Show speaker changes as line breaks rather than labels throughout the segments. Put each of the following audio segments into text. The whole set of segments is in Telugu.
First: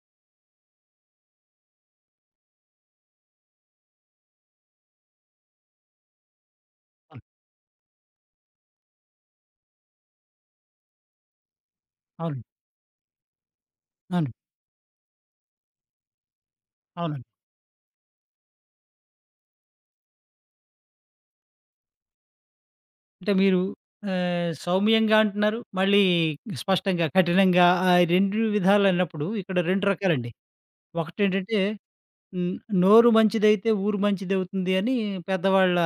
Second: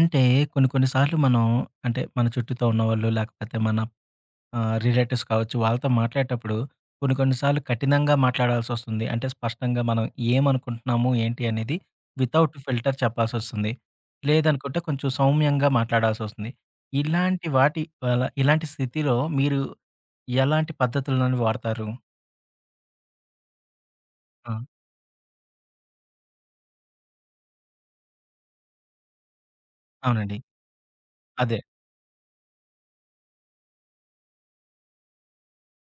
అంటే కొన్ని కొన్ని సార్లు మనం అంటే మన చుట్టూతో ఉన్నవాళ్ళు లేకపోతే మన రిలేటివ్స్ కావచ్చు. వాళ్ళతో మాట్లాడేటప్పుడు కొన్ని
అవును.
కొన్ని సార్లు కఠినంగా మాట్లాడాల్సొస్తుంది. అంటే స్పష్టంగా మనం ఏమనుకుంటున్నాము, ఏంటి అనేది
అవును.
వితౌట్ ఫిల్టర్ చెప్పాల్సొస్తుంది.
అవును.
లేదనుకుంటే కొంచెం సౌమ్యంగా మాట్లాడాల్సొస్తుంది.
అవునండి.
ఇలాంటి వాటి అలా ఇలాంటి స్థితిలో మీరు ఎలాంటి పద్ధతులను వాడతారు?
అంటే మీరు
ఆ!
సౌమ్యంగా అంటున్నారు. మళ్ళీ స్పష్టంగా, కఠినంగా 2 విధాలైనప్పుడు ఇక్కడ 2 రకాలండి.
అవునండి. అదే.
ఒకటేంటంటే హ్మ్. నోరు మంచిదైతే ఊరు మంచిదవుతుంది అని పెద్దవాళ్ళ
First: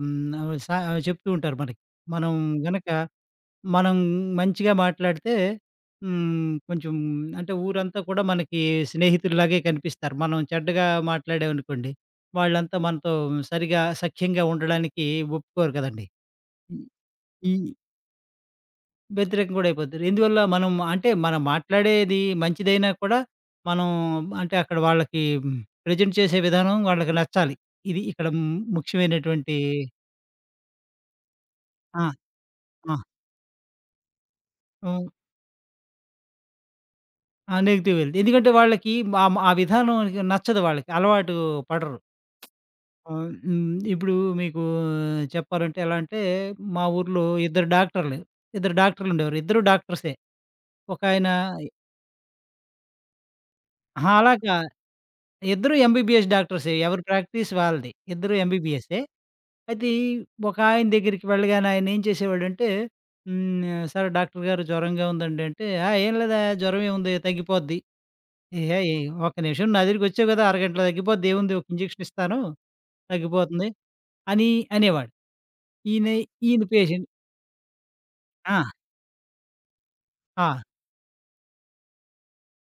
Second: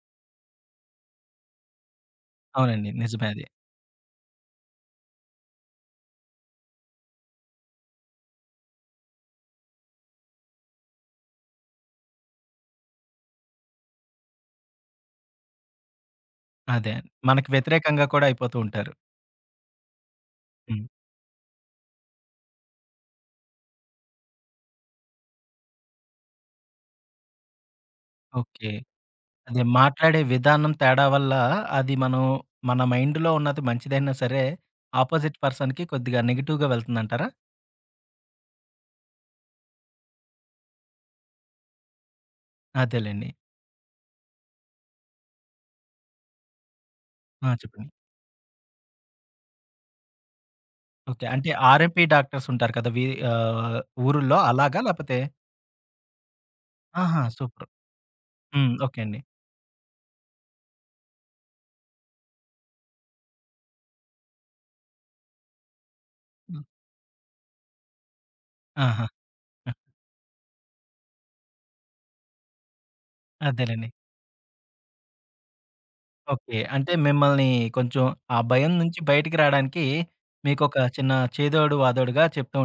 హ్మ్. ఆహ్, సా చెప్తూ ఉంటారు మనకి. మనం గనక
అవునండి. నిజమే అది.
మనం మంచిగా మాట్లాడితే కొంచెం అంటే ఊరంతా కూడా మనకి స్నేహితుల్లాగే కనిపిస్తారు. మనం చెడ్డగా మాట్లాడామనుకోండి, వాళ్ళంతా మనతో సరిగా సఖ్యంగా ఉండడానికి ఒప్పుకోరు కదండీ. హ్మ్.
అదే. మనకు
హ్మ్.
వ్యతిరేకంగా కూడా అయిపోతూ ఉంటారు.
వ్యతిరేకం కూడా అయిపోతారు. ఇందువల్ల మనం
హ్మ్.
అంటే మనం మాట్లాడేది మంచిదైనా కూడా మనం అంటే అక్కడ వాళ్ళకి ప్రెజెంట్ చేసే విధానం వాళ్ళకి నచ్చాలి. ఇది ఇక్కడ
ఓకే.
ముఖ్యమైనటువంటి
అదే మాట్లాడే విధానం తేడా వల్ల అది
ఆ!
మనం మన మైండ్‌లో ఉన్నది మంచిదైనా సరే,
ఆ!
అపోజిట్ పర్సన్‌కి కొద్దిగా నెగెటివ్‌గా వెళ్తుందంటారా?
ఆ! నెగిటివ్ వెళ్తే. ఎందుకంటే వాళ్ళకి ఆహ్, మ ఆ విధానం నచ్చదు వాళ్ళకి. అలవాటు పడరు. ఆహ్,
అదేలెండి.
హ్మ్. ఇప్పుడు మీకు చెప్పాలంటే ఎలా అంటే, మా ఊర్లో
ఆ!
ఇద్దరు
చెప్పండి.
డాక్టర్లు. ఇద్దరు డాక్టర్లుండేవారు. ఇద్దరు డాక్టర్సే.
ఓకే.
ఒకాయన
అంటే ఆర్ఎంపీ డాక్టర్స్ ఉంటారు కదా! వి ఆహ్,
అహా! అలా
ఊరుల్లో
కా
అలాగా లేపోతే
ఇద్దరు ఎంబీబీఎస్ డాక్టర్సే. ఎవరి
ఆహా!
Practice
super.
వాళ్ళది. ఇద్దరు
హ్మ్. ఓకే
ఎంబీబీఎస్సే.
అండి.
అయితే ఒకాయన దగ్గరికి వెళ్ళగానే ఆయన ఏం చేసేవాడంటే, "సార్ డాక్టర్ గారు జ్వరంగా ఉందండి" అంటే, "ఆ! ఏం లేదా జ్వరం ఏముంది తగ్గిపోద్ది." ఏహేయ్!
ఆహా!
"ఒక్క నిమిషం నా దగ్గరికొచ్చావు గదా! అరగంటలో తగ్గిపోద్ది ఏముంది ఒక ఇంజెక్షన్ ఇస్తాను తగ్గిపోతుంది"
అదేలెండి.
అని అనేవాడు. ఈయన
ఓకే.
ఈయన
అంటే
పేషెంట్
మిమ్మల్ని కొంచెం ఆ
ఆ!
భయం నుంచి బయటికి రాడానికి
ఆ!
మీకొక చిన్న చేదోడు వాదోడుగా చెప్తూ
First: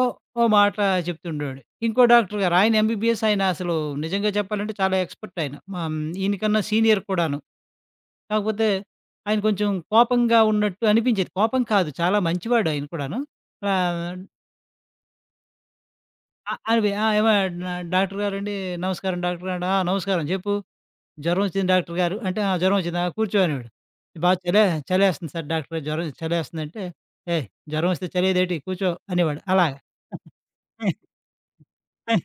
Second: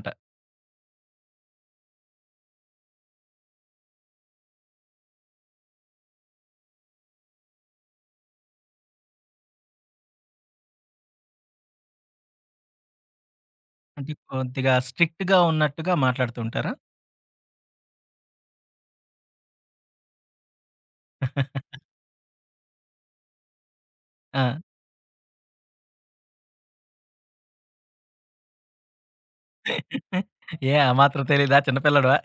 ఓ ఓ మాట చెప్తుండేవాడు. ఇంకో డాక్టర్ గారు ఆయన ఎంబీబీఎస్ ఆయన అసలు నిజంగా చెప్పాలంటే చాలా ఎక్స్‌పర్ట్ ఆయన. ఆహ్, ఈయనకన్నా సీనియర్ కూడాను. కాకపోతే ఆయన కొంచెం కోపంగా ఉన్నట్టు అనిపించేది. కోపం కాదు చాలా మంచివాడు ఆయన కూడాను. ఆహ్,
అంటే కొద్దిగా స్ట్రిక్ట్‌గా ఉన్నట్టుగా మాట్లాడుతూ
అ
ఉంటారా?
అవి "ఆ! ఏమో డాక్టర్ గారండి నమస్కారం డాక్టర్ గారు" "ఆ! నమస్కారం చెప్పు." జ్వరం వచ్చింది డాక్టర్ గారు. అంటే ఆ! జ్వరం వచ్చిందా? కూర్చో అనేవాడు. బాగా
ఆ!
చలే చలేస్తుంది సార్ డాక్టర్ గారు, జ్వరం చలేస్తుందంటే, "ఏయ్! జ్వరం వస్తే చలేదేటి కూర్చో" అనేవాడు. అలాగా.
ఏ ఆ మాత్రం తెలీదా? చిన్న పిల్లోడివా?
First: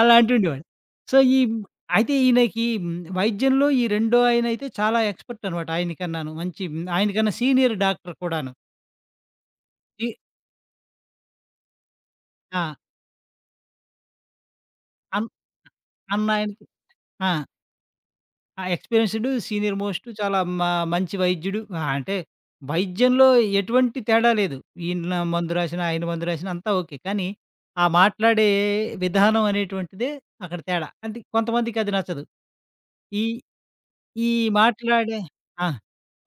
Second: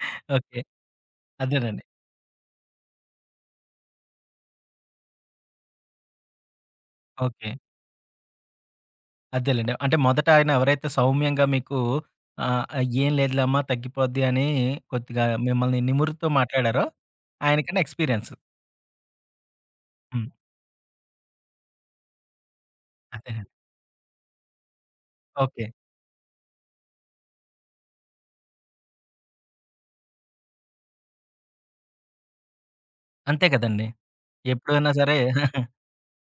అలా
ఓకే.
అంటుండేవాడు. సో, ఈ
అదేనండి.
అయితే ఈయనకి వైద్యంలో ఈ రెండో ఆయనైతే చాలా ఎక్స్‌పర్ట్ అనమాట ఆయనకన్నాను. మంచి ఆయనకన్నా
ఓకే.
సీనియర్ డాక్టర్ కూడాను.
అదేలెండి. అంటే
ఈ
మొదట ఆయన ఎవరైతే సౌమ్యంగా మీకు ఆహ్,
ఆ!
"ఏం లేదులే అమ్మ తగ్గిపోద్ది" అని కొద్దిగా
అన్
మిమ్మల్ని నిమురుతూ
అన్నాయనకి
మాట్లాడారో,
ఆ!
ఆయనకన్నా ఎక్స్‌పీరియన్స్.
ఆ! ఎక్స్‌పీరియన్స్‌డ్, సీనియర్ మోస్ట్
హ్మ్.
చాలా మ మంచి వైద్యుడు. ఆ! అంటే వైద్యంలో
అదేనండి.
ఎటువంటి తేడా లేదు. ఈయన మందు
ఓకే.
రాసినా, ఆయన మందు రాసినా అంతా ఓకే. కానీ ఆ మాట్లాడే విధానం అనేటువంటిదే అక్కడ తేడా. అంటే కొంతమందికి అది నచ్చదు. ఈ
అంతే కదండీ.
ఈ
ఎప్పుడైనా సరే
మాట్లాడే ఆ!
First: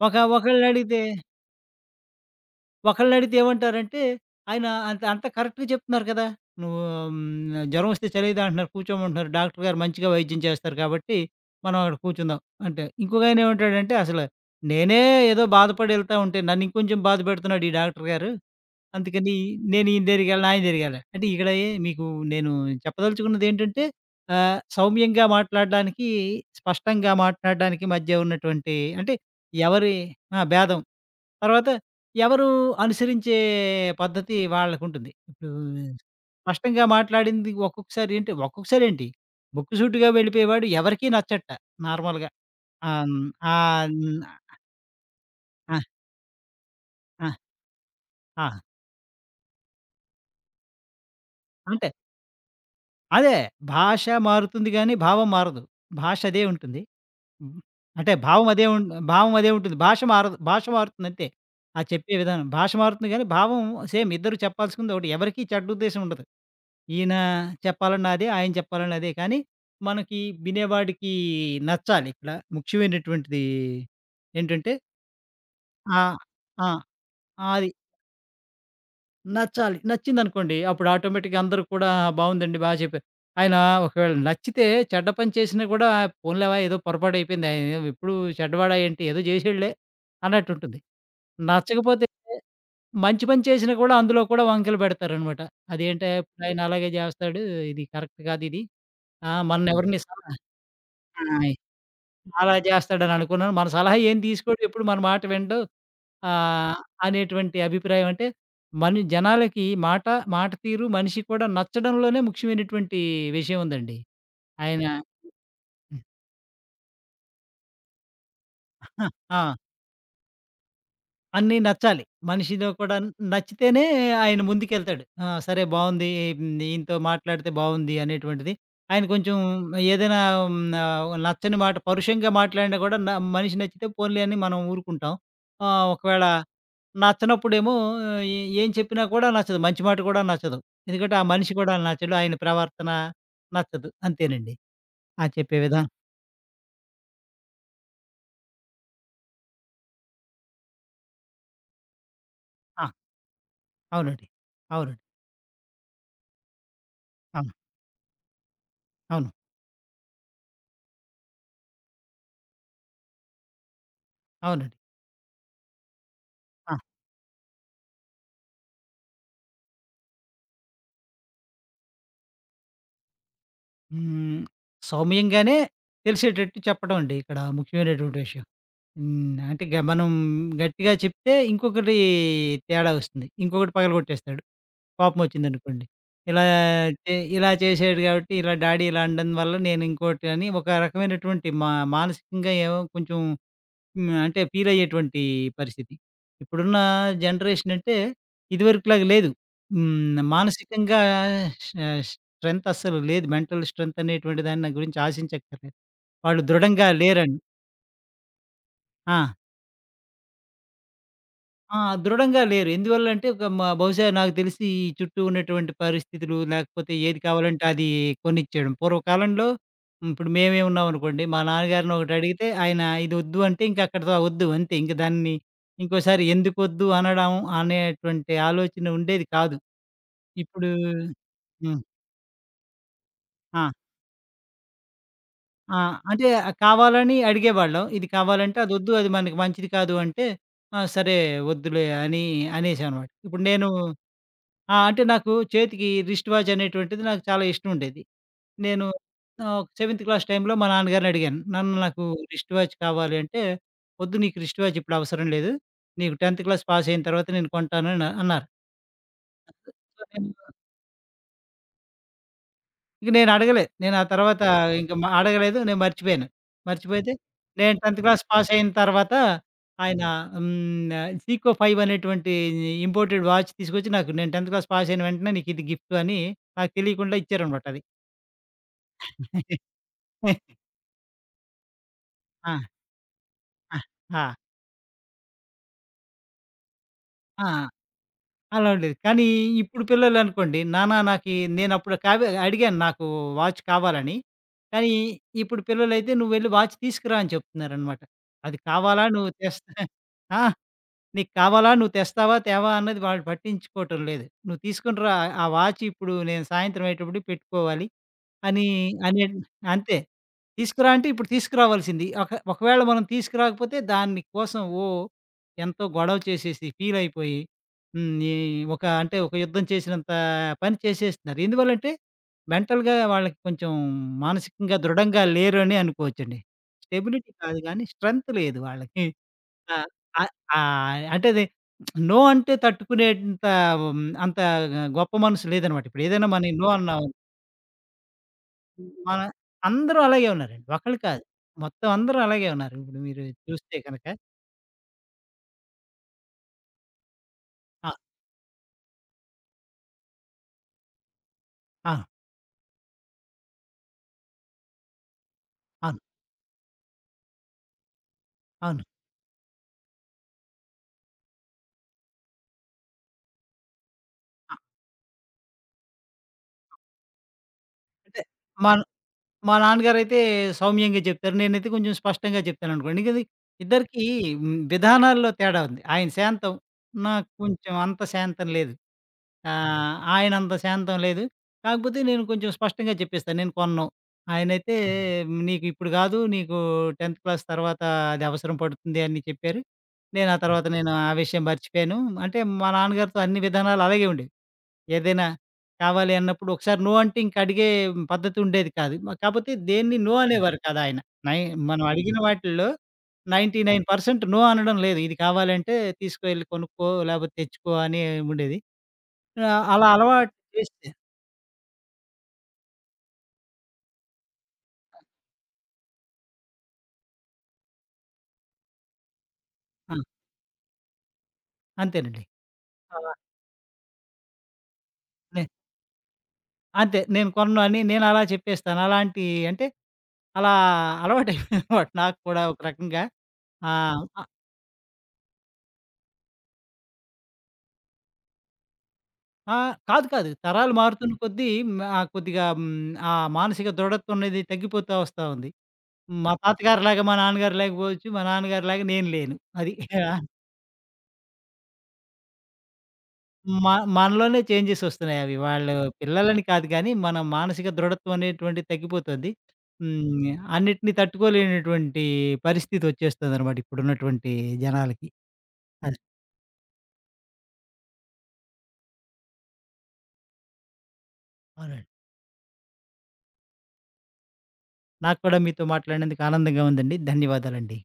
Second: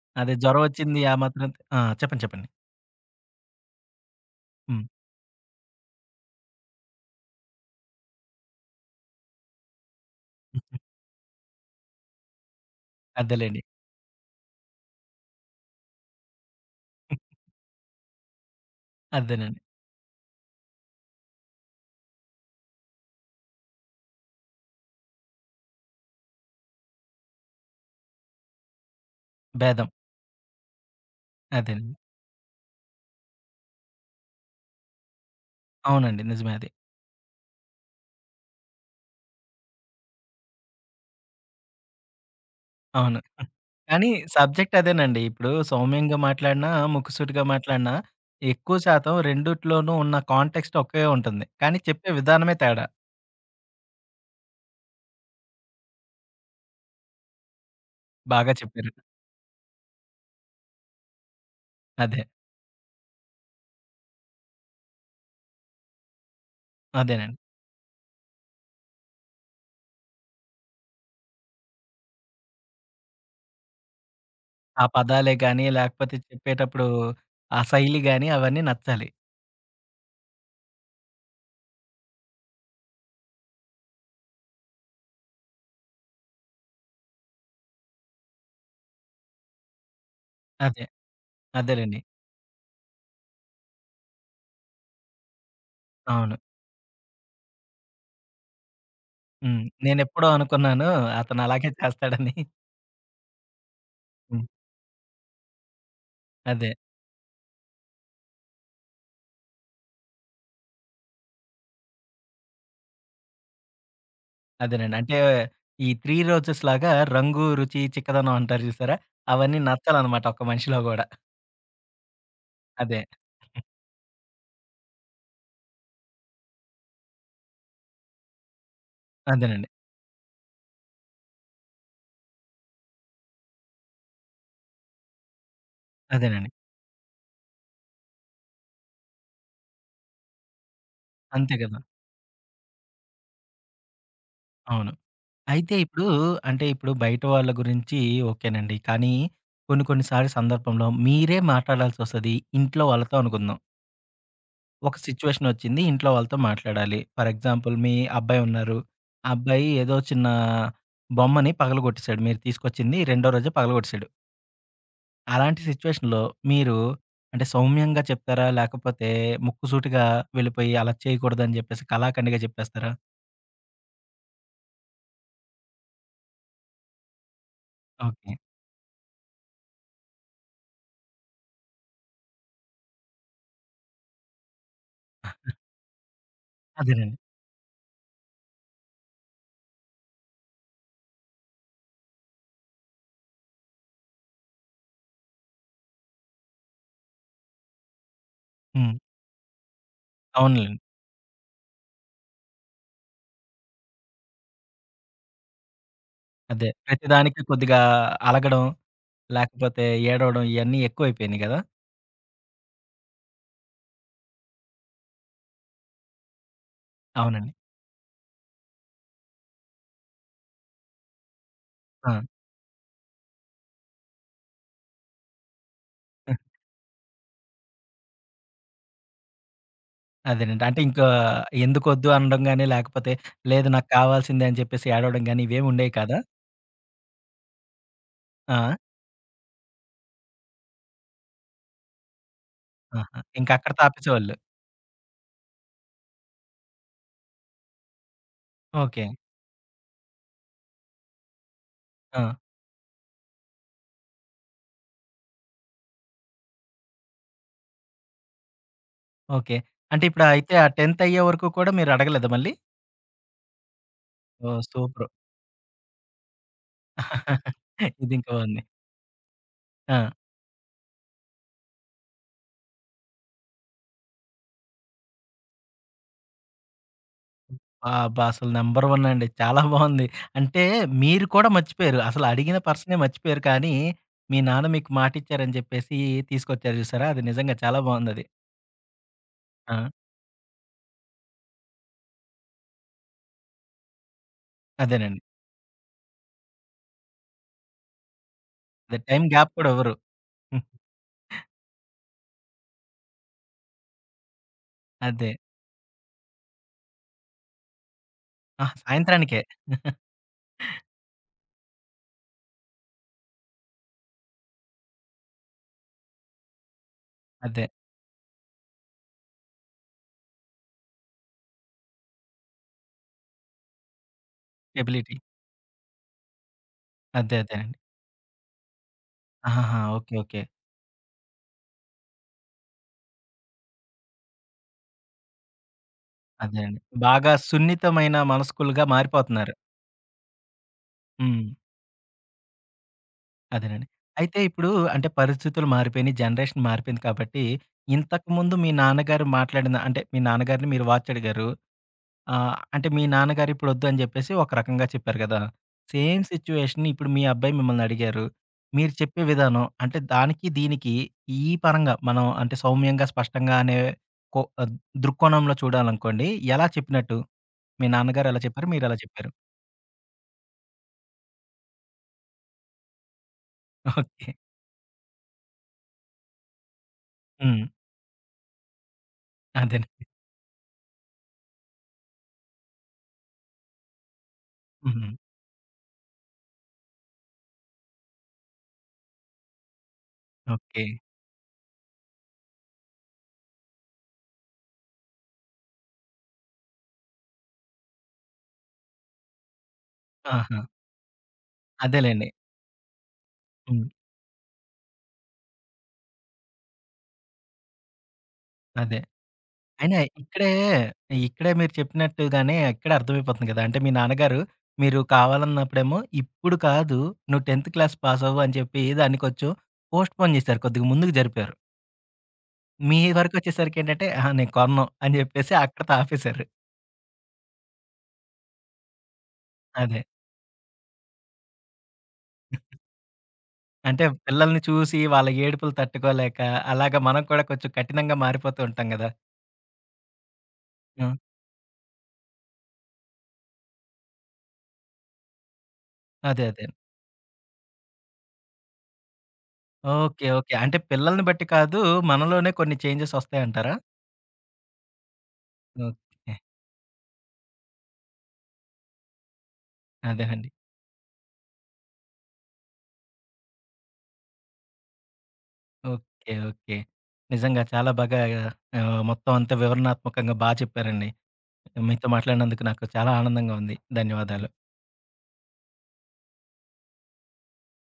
ఒక
అదే జ్వరమొచ్చింది
ఒకళ్ళనడిగితే
ఆ మాత్రం ఆ! చెప్పండి. చెప్పండి.
ఒకళ్ళనడిగితే ఏమంటారంటే, ఆయన
హ్మ్.
అంత అంత కరెక్ట్‌గా చెప్తున్నారు కదా! నువ్వు జ్వరం వస్తే చలియదు అంటున్నారు, కూర్చోమంటున్నారు. డాక్టర్ గారు మంచిగా వైద్యం చేస్తారు కాబట్టి, మనం అక్కడ కూర్చుందాం అంటే, ఇంకొకాయన
అదేలెండి.
ఏమంటాడంటే, అసలు నేనే ఏదో బాధపడి ఎళ్తా ఉంటే, నన్ను ఇంకొంచెం బాధ పెడుతున్నాడు ఈ డాక్టర్ గారు. అందుకని
అదేనండి.
నేను ఈయన దగ్గరికెళ్ళను, ఆయన దగ్గరికెళ్ళను. అంటే ఇక్కడ మీకు నేను చెప్పదలుచుకున్నదేంటంటే, సౌమ్యంగా మాట్లాడడానికి, స్పష్టంగా మాట్లాడడానికి మధ్య ఉన్నటువంటి అంటే
భేదం.
ఎవరి ఆ! భేదం. తర్వాత
అదేనండి.
ఎవరు అనుసరించే పద్ధతి వాళ్ళకుంటుంది. ఇప్పుడు
అవునండి. నిజమే అది.
స్పష్టంగా మాట్లాడింది ముక్కుసూటిగా వెళ్ళిపోయేవాడు ఎవరికీ నచ్చట నార్మల్‌గా. ఆహ్,
అవును.
హ్మ్, ఆహ్,
కానీ
హ్మ్,
సబ్జెక్ట్ అదేనండి. ఇప్పుడు
ఆహ్,
సౌమ్యంగా మాట్లాడినా,
ఆహ్,
ముక్కుసూటిగా మాట్లాడినా
ఆ!
ఎక్కువ శాతం రెండిట్లోనూ ఉన్న కాంటెక్స్ట్ ఒకే ఉంటుంది. కానీ
అంటే
చెప్పే విధానమే తేడా.
అదే భాష మారుతుంది గానీ, భావం మారదు. భాష అదే ఉంటుంది. హ్మ్. అంటే
బాగా చెప్పారు.
భావం అదే ఉంటుంది. భాష మారదు. భాష మారుతుంది అంతే. ఆ చెప్పే
అదే.
విధానం. భాష మారుతుంది గానీ, భావం సేమ్ ఇద్దరు చెప్పాల్సింది ఒకటి. ఎవరికీ చెడ్డ ఉద్దేశ్యం ఉండదు. ఈయన
అదేనండి.
చెప్పాలన్నా అదే, ఆయన చెప్పాలన్నా అదే. కానీ మనకి వినేవాడికి నచ్చాలి. ఇక్కడ ముఖ్యమైనటువంటిది ఏంటంటే
ఆ పదాలే గాని, లేకపోతే
ఆహ్, ఆ!
చెప్పేటప్పుడు ఆ
అది
శైలి గాని అవన్నీ నచ్చాలి.
నచ్చాలి. నచ్చిందనుకోండి అప్పుడు ఆటోమేటిక్‌గా అందరూ కూడా బావుందండి, బా చెప్పారు. ఆయన ఒకవేళ నచ్చితే చెడ్డ పని చేసినా కూడా పోన్లేవా ఏదో పొరపాటు అయిపోయింది. ఆయన ఎప్పుడు చెడ్డవాడాయేంటి ఏదో చేసేడులే అన్నట్టుంటుంది.
అదే. అదేలెండి.
నచ్చకపోతే మంచి పని చేసినా కూడా అందులో కూడా వంకలు పెడతారనమాట. అదేంటే
అవును.
ఇప్పుడాయన అలాగే చేస్తాడు. ఇది కరెక్ట్ కాదిది.
హ్మ్.
మననెవరిని
నేనెప్పుడో
సలహా
అనుకున్నాను అతను
ఆయ్.
అలాగే చేస్తాడని.
అలా చేస్తాడని అనుకున్నాను. మన సలహా ఏం
హ్మ్.
తీసుకోడు. ఎప్పుడు మన మాట వినడు. ఆ!
అదే.
ఆహ్, అనేటువంటి అభిప్రాయం అంటే మన జనాలకి మాట, మాట తీరు, మనిషి కూడా నచ్చడంలోనే ముఖ్యమైనటువంటి విషయం ఉందండి. ఆయన
అదేనండి. అంటే ఈ
హ్మ్.
3 రోజెస్ లాగా రంగు, రుచి, చిక్కదనం అంటారు చూసారా?
ఆ!
అవన్నీ నచ్చాలన్నమాట ఒక మనిషిలో గూడా.
అన్నీ నచ్చాలి. మనిషిలో కూడా
అదే.
నచ్చితేనే ఆయన ముందుకెళ్తాడు. ఆ! సరే బావుంది. ఈయనతో మాట్లాడితే బావుంది అనేటువంటిది. ఆయన కొంచెం
అదేనండి.
ఏదైనా హ్మ్, నచ్చని మాట పరుషంగా మాట్లాడినా కూడా మనిషి నచ్చితే పోన్లే అని మనం ఊరుకుంటాం. ఒకవేళ
అదేనండి.
నచ్చనప్పుడేమో ఆ, ఏ ఏం చెప్పినా కూడా నచ్చదు. మంచి మాట కూడా నచ్చదు. ఎందుకంటే ఆ మనిషి
అంతే
కూడా
కదా!
నచ్చడు. ఆయన ప్రవర్తన నచ్చదు. అంతేనండి.
అవును.
ఆ! చెప్పే
అయితే
విధానం.
ఇప్పుడు అంటే ఇప్పుడు బయట వాళ్ళ గురించి ఓకేనండి. కానీ కొన్ని కొన్ని సార్లు సందర్భంలో మీరే మాట్లాడాల్సొస్తది. ఇంట్లో
ఆ!
వాళ్ళతో అనుకుందాం.
అవునండి.
ఒక
అవునండి.
సిచ్యువేషనొచ్చింది. ఇంట్లో వాళ్ళతో మాట్లాడాలి. ఫర్
అవును.
ఎగ్జాంపుల్ మీ అబ్బాయి ఉన్నారు. ఆ
అవును.
అబ్బాయి ఏదో చిన్న బొమ్మని పగలగొట్టేసాడు. మీరు తీసుకొచ్చింది రెండో రోజే పగలగొట్టేసాడు.
అవునండి.
అలాంటి సిచ్యువేషన్‌లో మీరు
ఆ!
అంటే సౌమ్యంగా చెప్తారా? లేకపోతే ముక్కుసూటిగా వెళ్ళిపోయి అలా చేయకూడదని చెప్పేసి కళాఖండిగా చెప్పేస్తారా?
హ్మ్. సౌమ్యంగానే తెలిసేటట్టు చెప్పడం అండి ఇక్కడ ముఖ్యమైనటువంటి
ఓకే.
విషయం. అంటే మనం గట్టిగా చెప్తే ఇంకొకటి తేడా వస్తుంది. ఇంకొకటి పగలగొట్టేస్తాడు. కోపమొచ్చిందనుకోండి. ఇలా
అదేనండి.
ఇలా చేసాడు కాబట్టి ఇలా డాడీ ఇలా అనడం వల్ల నేను ఇంకోటి అని ఒక రకమైనటువంటి మానసికంగా ఏమో కొంచెం అంటే ఫీలయ్యేటువంటి పరిస్థితి. ఇప్పుడున్న జనరేషన్ అంటే
హ్మ్.
ఇదివరకులాగా లేదు.
అవునులెండి.
మానసికంగా ష స్ట్రెంత్ అస్సలు లేదు. మెంటల్ స్ట్రెంత్ అనేటువంటి దాన్ని నా గురించి ఆశించక్కర్లేదు. వాళ్ళు
అదే.
దృఢంగా లేరని.
ప్రతిదానికి కొద్దిగా అలగడం,
ఆ!
లేకపోతే ఏడవడం ఇయన్నీ ఎక్కువైపోయినియి గదా!
ఆ! దృఢంగా లేరు. ఎందువల్లంటే ఒక మ బహుశా నాకు తెలిసి ఈ చుట్టూ ఉన్నటువంటి పరిస్థితులు, లేకపోతే ఏది
అవునండి.
కావాలంటే అది కొనిచ్చేయడం. పూర్వకాలంలో ఇప్పుడు మేమే ఉన్నామనుకోండి, మా నాన్నగారిని
ఆ!
ఒకటడిగితే ఆయన ఇదొద్దు అంటే ఇంక అక్కడితో వద్దు అంతే. ఇంకోసారి ఎందుకొద్దు అనడం అనేటువంటి ఆలోచన ఉండేది కాదు.
అదేనండి.
ఇప్పుడు
అంటే ఇంకా
హ్మ్.
ఎందుకొద్దు అనడం గాని, లేకపోతే
ఆ!
లేదు నాకు కావాల్సిందే అని చెప్పేసి ఏడవడం గాని ఇవేమి
ఆ!
ఉండేవి కాదా?
అంటే కావాలని అడిగేవాళ్ళం. ఇది కావాలంటే
ఆ!
అదొద్దు, అది మనకి మంచిది కాదు అంటే, ఆ! సరే వద్దులే అని అనేసామనమాట.
ఆహా!
ఇప్పుడు
ఇంక
నేను
అక్కడితో ఆపేసేవాళ్ళు.
ఆ! అంటే నాకు చేతికి రిస్ట్ వాచ్ అనేటువంటిది నాకు చాలా ఇష్టం ఉండేది. నేను
ఓకే.
సెవెంత్ క్లాస్ టైమ్‌లో మా నాన్నగారిని అడిగాను. నాన్న నాకు
ఆ!
రిస్ట్ వాచ్ కావాలి అంటే, "వద్దు నీకు రిస్ట్ వాచ్ ఇప్పుడు అవసరం లేదు. నీకు 10th క్లాస్ పాస్ అయిన తర్వాత నేను కొంటాను" అని అన్నారు.
ఓకే.
సో,
అంటే
నేను
ఇప్పుడయితే ఆ 10థ్ అయ్యే వరకు కూడా మీరు అడగలేదా మళ్ళీ?
ఇంక నేను అడగలే. నేను ఆ తర్వాత
ఓహ్!
ఇంక మ
సూపరు.
అడగలేదు. నేను మర్చిపోయాను. మర్చిపోతే నేను 10th క్లాస్
ఇదింకా
పాస్
బావుంది.
అయిన తర్వాత
ఆ!
ఆయన సీకో 5 అనేటువంటి ఇంపోర్టెడ్ వాచ్ తీసుకొచ్చి నాకు నేను 10th క్లాస్ పాస్ అయిన వెంటనే నీకు ఇది గిఫ్ట్ అని నాకు తెలియకుండా ఇచ్చారనమాట అది.
అబ్బా! అసలు నంబర్ 1 అండి. చాలా బావుంది. అంటే మీరు కూడా మర్చిపోయారు. అసలు
ఆ!
అడిగిన
ఆ!
పర్సనే మర్చిపోయారు. కానీ
ఆ!
మీ నాన్న మీకు మాటిచ్చారని చెప్పేసి తీసుకొచ్చారు చూసారా? అది
ఆ!
నిజంగా చాలా బావుందది.
అలా ఉండేది. కానీ
ఆ!
ఇప్పుడు పిల్లలనుకోండి, నాన్న నాకీ నేనప్పుడు కావే అడిగాను నాకు వాచ్ కావాలని. కానీ
అదేనండి.
ఇప్పుడు పిల్లలైతే "నువ్వెళ్లి వాచ్ తీసుకురా" అని చెప్తున్నారనమాట. అది
అదే
కావాలా
టైం
నువ్వు
గ్యాప్ కూడా
తెస్తా
ఇవ్వరు.
ఆ!
హ్మ్.
"నీకు కావాలా నువ్వు తెస్తావా, తేవా" అన్నది వాళ్ళు పట్టించుకోవటం లేదు. "నువ్వు తీసుకొని రా,
అదే.
ఆ వాచ్ ఇప్పుడు నేను సాయంత్రం అయ్యేటప్పటికి పెట్టుకోవాలి." అని అనే
సాయంత్రానికే.
అంతే. తీసుకురా అంటే ఇప్పుడు తీసుకురావాల్సింది. ఒకవేళ మనం తీసుకురాకపోతే దాన్ని కోసం ఓ ఎంతో గొడవ చేసేసి ఫీలయిపోయి
అదే.
హ్మ్. ఈ ఒక అంటే ఒక యుద్ధం చేసినంత పని చేసేస్తున్నారు. ఎందువల్లంటే మెంటల్‌గా వాళ్ళకి కొంచెం మానసికంగా
స్టెబిలిటీ.
దృఢంగా లేరు అని అనుకోవచ్చండి. స్టెబిలిటీ
అదే.
కాదు
అదేనండి.
గానీ స్ట్రెంత్ లేదు వాళ్ళకి. ఆ!
ఆహాహా! ఓకే.
ఆహ్,
ఓకే.
అంటే అది నో అంటే తట్టుకునేంత అంత గొప్ప మనసు లేదనమాట. ఇప్పుడు ఏదైనా మనం నో
అదేనండి.
అన్నాం
బాగా సున్నితమైన మనస్కులుగా
హ్మ్. మన
మారిపోతున్నారు.
అందరూ అలాగే ఉన్నారండి. ఒకళ్ళు కాదు.
హ్మ్.
మొత్తం అందరూ అలాగే ఉన్నారు. ఇప్పుడు మీరు చూస్తే
అదేనండి.
కనుక.
అయితే ఇప్పుడు అంటే పరిస్థితులు మారిపోయినియి, జనరేషన్ మారిపోయింది కాబట్టి,
ఆ!
ఇంతకుముందు మీ నాన్నగారు మాట్లాడిన అంటే మీ నాన్నగారిని మీరు వాచడిగారు.
ఆ!
అంటే మీ నాన్నగారు ఇప్పుడొద్దు అని జెప్పేసి ఒక రకంగా చెప్పారు గదా!
అవును.
సేమ్ సిచ్యుయేషన్ ఇప్పుడు మీ అబ్బాయి మిమ్మల్ని అడిగారు.
అవును.
మీరు చెప్పే విధానం అంటే దానికి, దీనికి ఈ పరంగా మనం అంటే సౌమ్యంగా, స్పష్టంగా అనే కొ దృక్కోణంలో చూడాలనుకోండి ఎలా చెప్పినట్టు? మీ
అంటే
నాన్నగారు ఎలా చెప్పారు?
మా
మీరెలా చెప్పారు?
మా నాన్నగారైతే సౌమ్యంగా చెప్తారు. నేనైతే కొంచెం స్పష్టంగా చెప్తాననుకోండి. ఇద్దరికీ
ఓకే.
విధానాల్లో తేడా ఉంది. ఆయన శాంతం. నాకు
హ్మ్.
కొంచెం అంత శాంతం లేదు.
అదేనండి.
ఆయనంత శాంతం లేదు. కాకపోతే నేను కొంచెం స్పష్టంగా చెప్పేస్తాను. నేను కొనను. ఆయనైతే
హ్మ్.
"నీకు ఇప్పుడు గాదు. నీకు 10థ్ క్లాస్ తర్వాత అది అవసరం పడుతుంది" అని చెప్పారు. నేను ఆ హ్మ్. తర్వాత
ఓకే.
నేను ఆ విషయం మర్చిపోయాను. అంటే మా నాన్నగారితో అన్ని విధానాలు అలాగే ఉండేవి. ఏదైనా కావాలి అన్నప్పుడు ఒకసారి నో అంటే ఇంక అడిగే పద్ధతి ఉండేది కాదు. కాపోతే దేన్ని నో హ్మ్. అనేవారు
ఆహా!
కాదు ఆయన. నై మనం అడిగిన
అదేలెండి.
వాటిల్లో
హ్మ్.
99% నో అనడం లేదు. ఇది కావాలంటే తీసుకెళ్ళి కొనుక్కో లేకపోతే తెచ్చుకో అని ఉండేది.
అదే.
ఆ! అలా
అయినా
అలవాటు
ఇక్కడే,
చేస్తే
ఇక్కడే మీరు చెప్పినట్టుగానే ఇక్కడే అర్థమైపోతుంది కదా! అంటే మీ నాన్నగారు మీరు కావాలన్నప్పుడేమో ఇప్పుడు కాదు, నువ్వు 10థ్ క్లాస్ పాసవ్వు అని చెప్పి దాన్ని కొంచెం
ఆ!
పోస్ట్‌పోన్ చేశారు. కొద్దిగా ముందుకు జరిపారు.
అంతేనండి.
మీ
అలా
వరకొచ్చేసరికి ఏంటంటే, అహా! నేను కొనను అని
నే
చెప్పేసి అక్కడితో ఆపేశారు.
అంతే. నేను కొనను అని నేను అలా చెప్పేస్తాను. అలాంటి అంటే
అదే.
అలా అలవాటయిపోయిందనమాట నాకు కూడా ఒక రకంగా. ఆహ్,
అంటే
అ
పిల్లల్ని చూసి వాళ్ళ ఏడుపులు తట్టుకోలేక, అలాగా మనం కూడా కొంచెం కఠినంగా మారిపోతూ ఉంటాం కదా!
ఆ! కాదు కాదు. తరాలు మారుతున్న
హ్మ్.
కొద్దీ కొద్దిగా ఆ మానసిక దృఢత్వం అనేది తగ్గిపోతా వస్తా ఉంది. మా
అదే. అదే.
తాతగారిలాగా మా నాన్నగారు లేకపోవచ్చు. మా నాన్నగారిలాగా నేను లేను. అది.
ఓకే. ఓకే. అంటే పిల్లల్ని బట్టి కాదు, మనలోనే కొన్ని చేంజెస్
మ
వస్తాయంటారా?
మనలోనే చేంజెస్ వస్తున్నాయవి. వాళ్ళు హ్మ్.
ఓకే.
పిల్లలని కాదు గానీ, మన మానసిక దృఢత్వం అనేటువంటిది తగ్గిపోతుంది.
అదేనండి.
అన్నిటిని తట్టుకోలేనటువంటి పరిస్థితొచ్చేస్తదనమాట ఇప్పుడున్నటువంటి జనాలకి. అది.
ఓకే. ఓకే. నిజంగా చాలా బాగా మొత్తం అంతా వివరణాత్మకంగా బా చెప్పారండి.
అవునండి.
మీతో మాట్లాడినందుకు నాకు చాలా ఆనందంగా ఉంది. ధన్యవాదాలు.
నాకు కూడా మీతో మాట్లాడినందుకు ఆనందంగా ఉందండి. ధన్యవాదాలండి.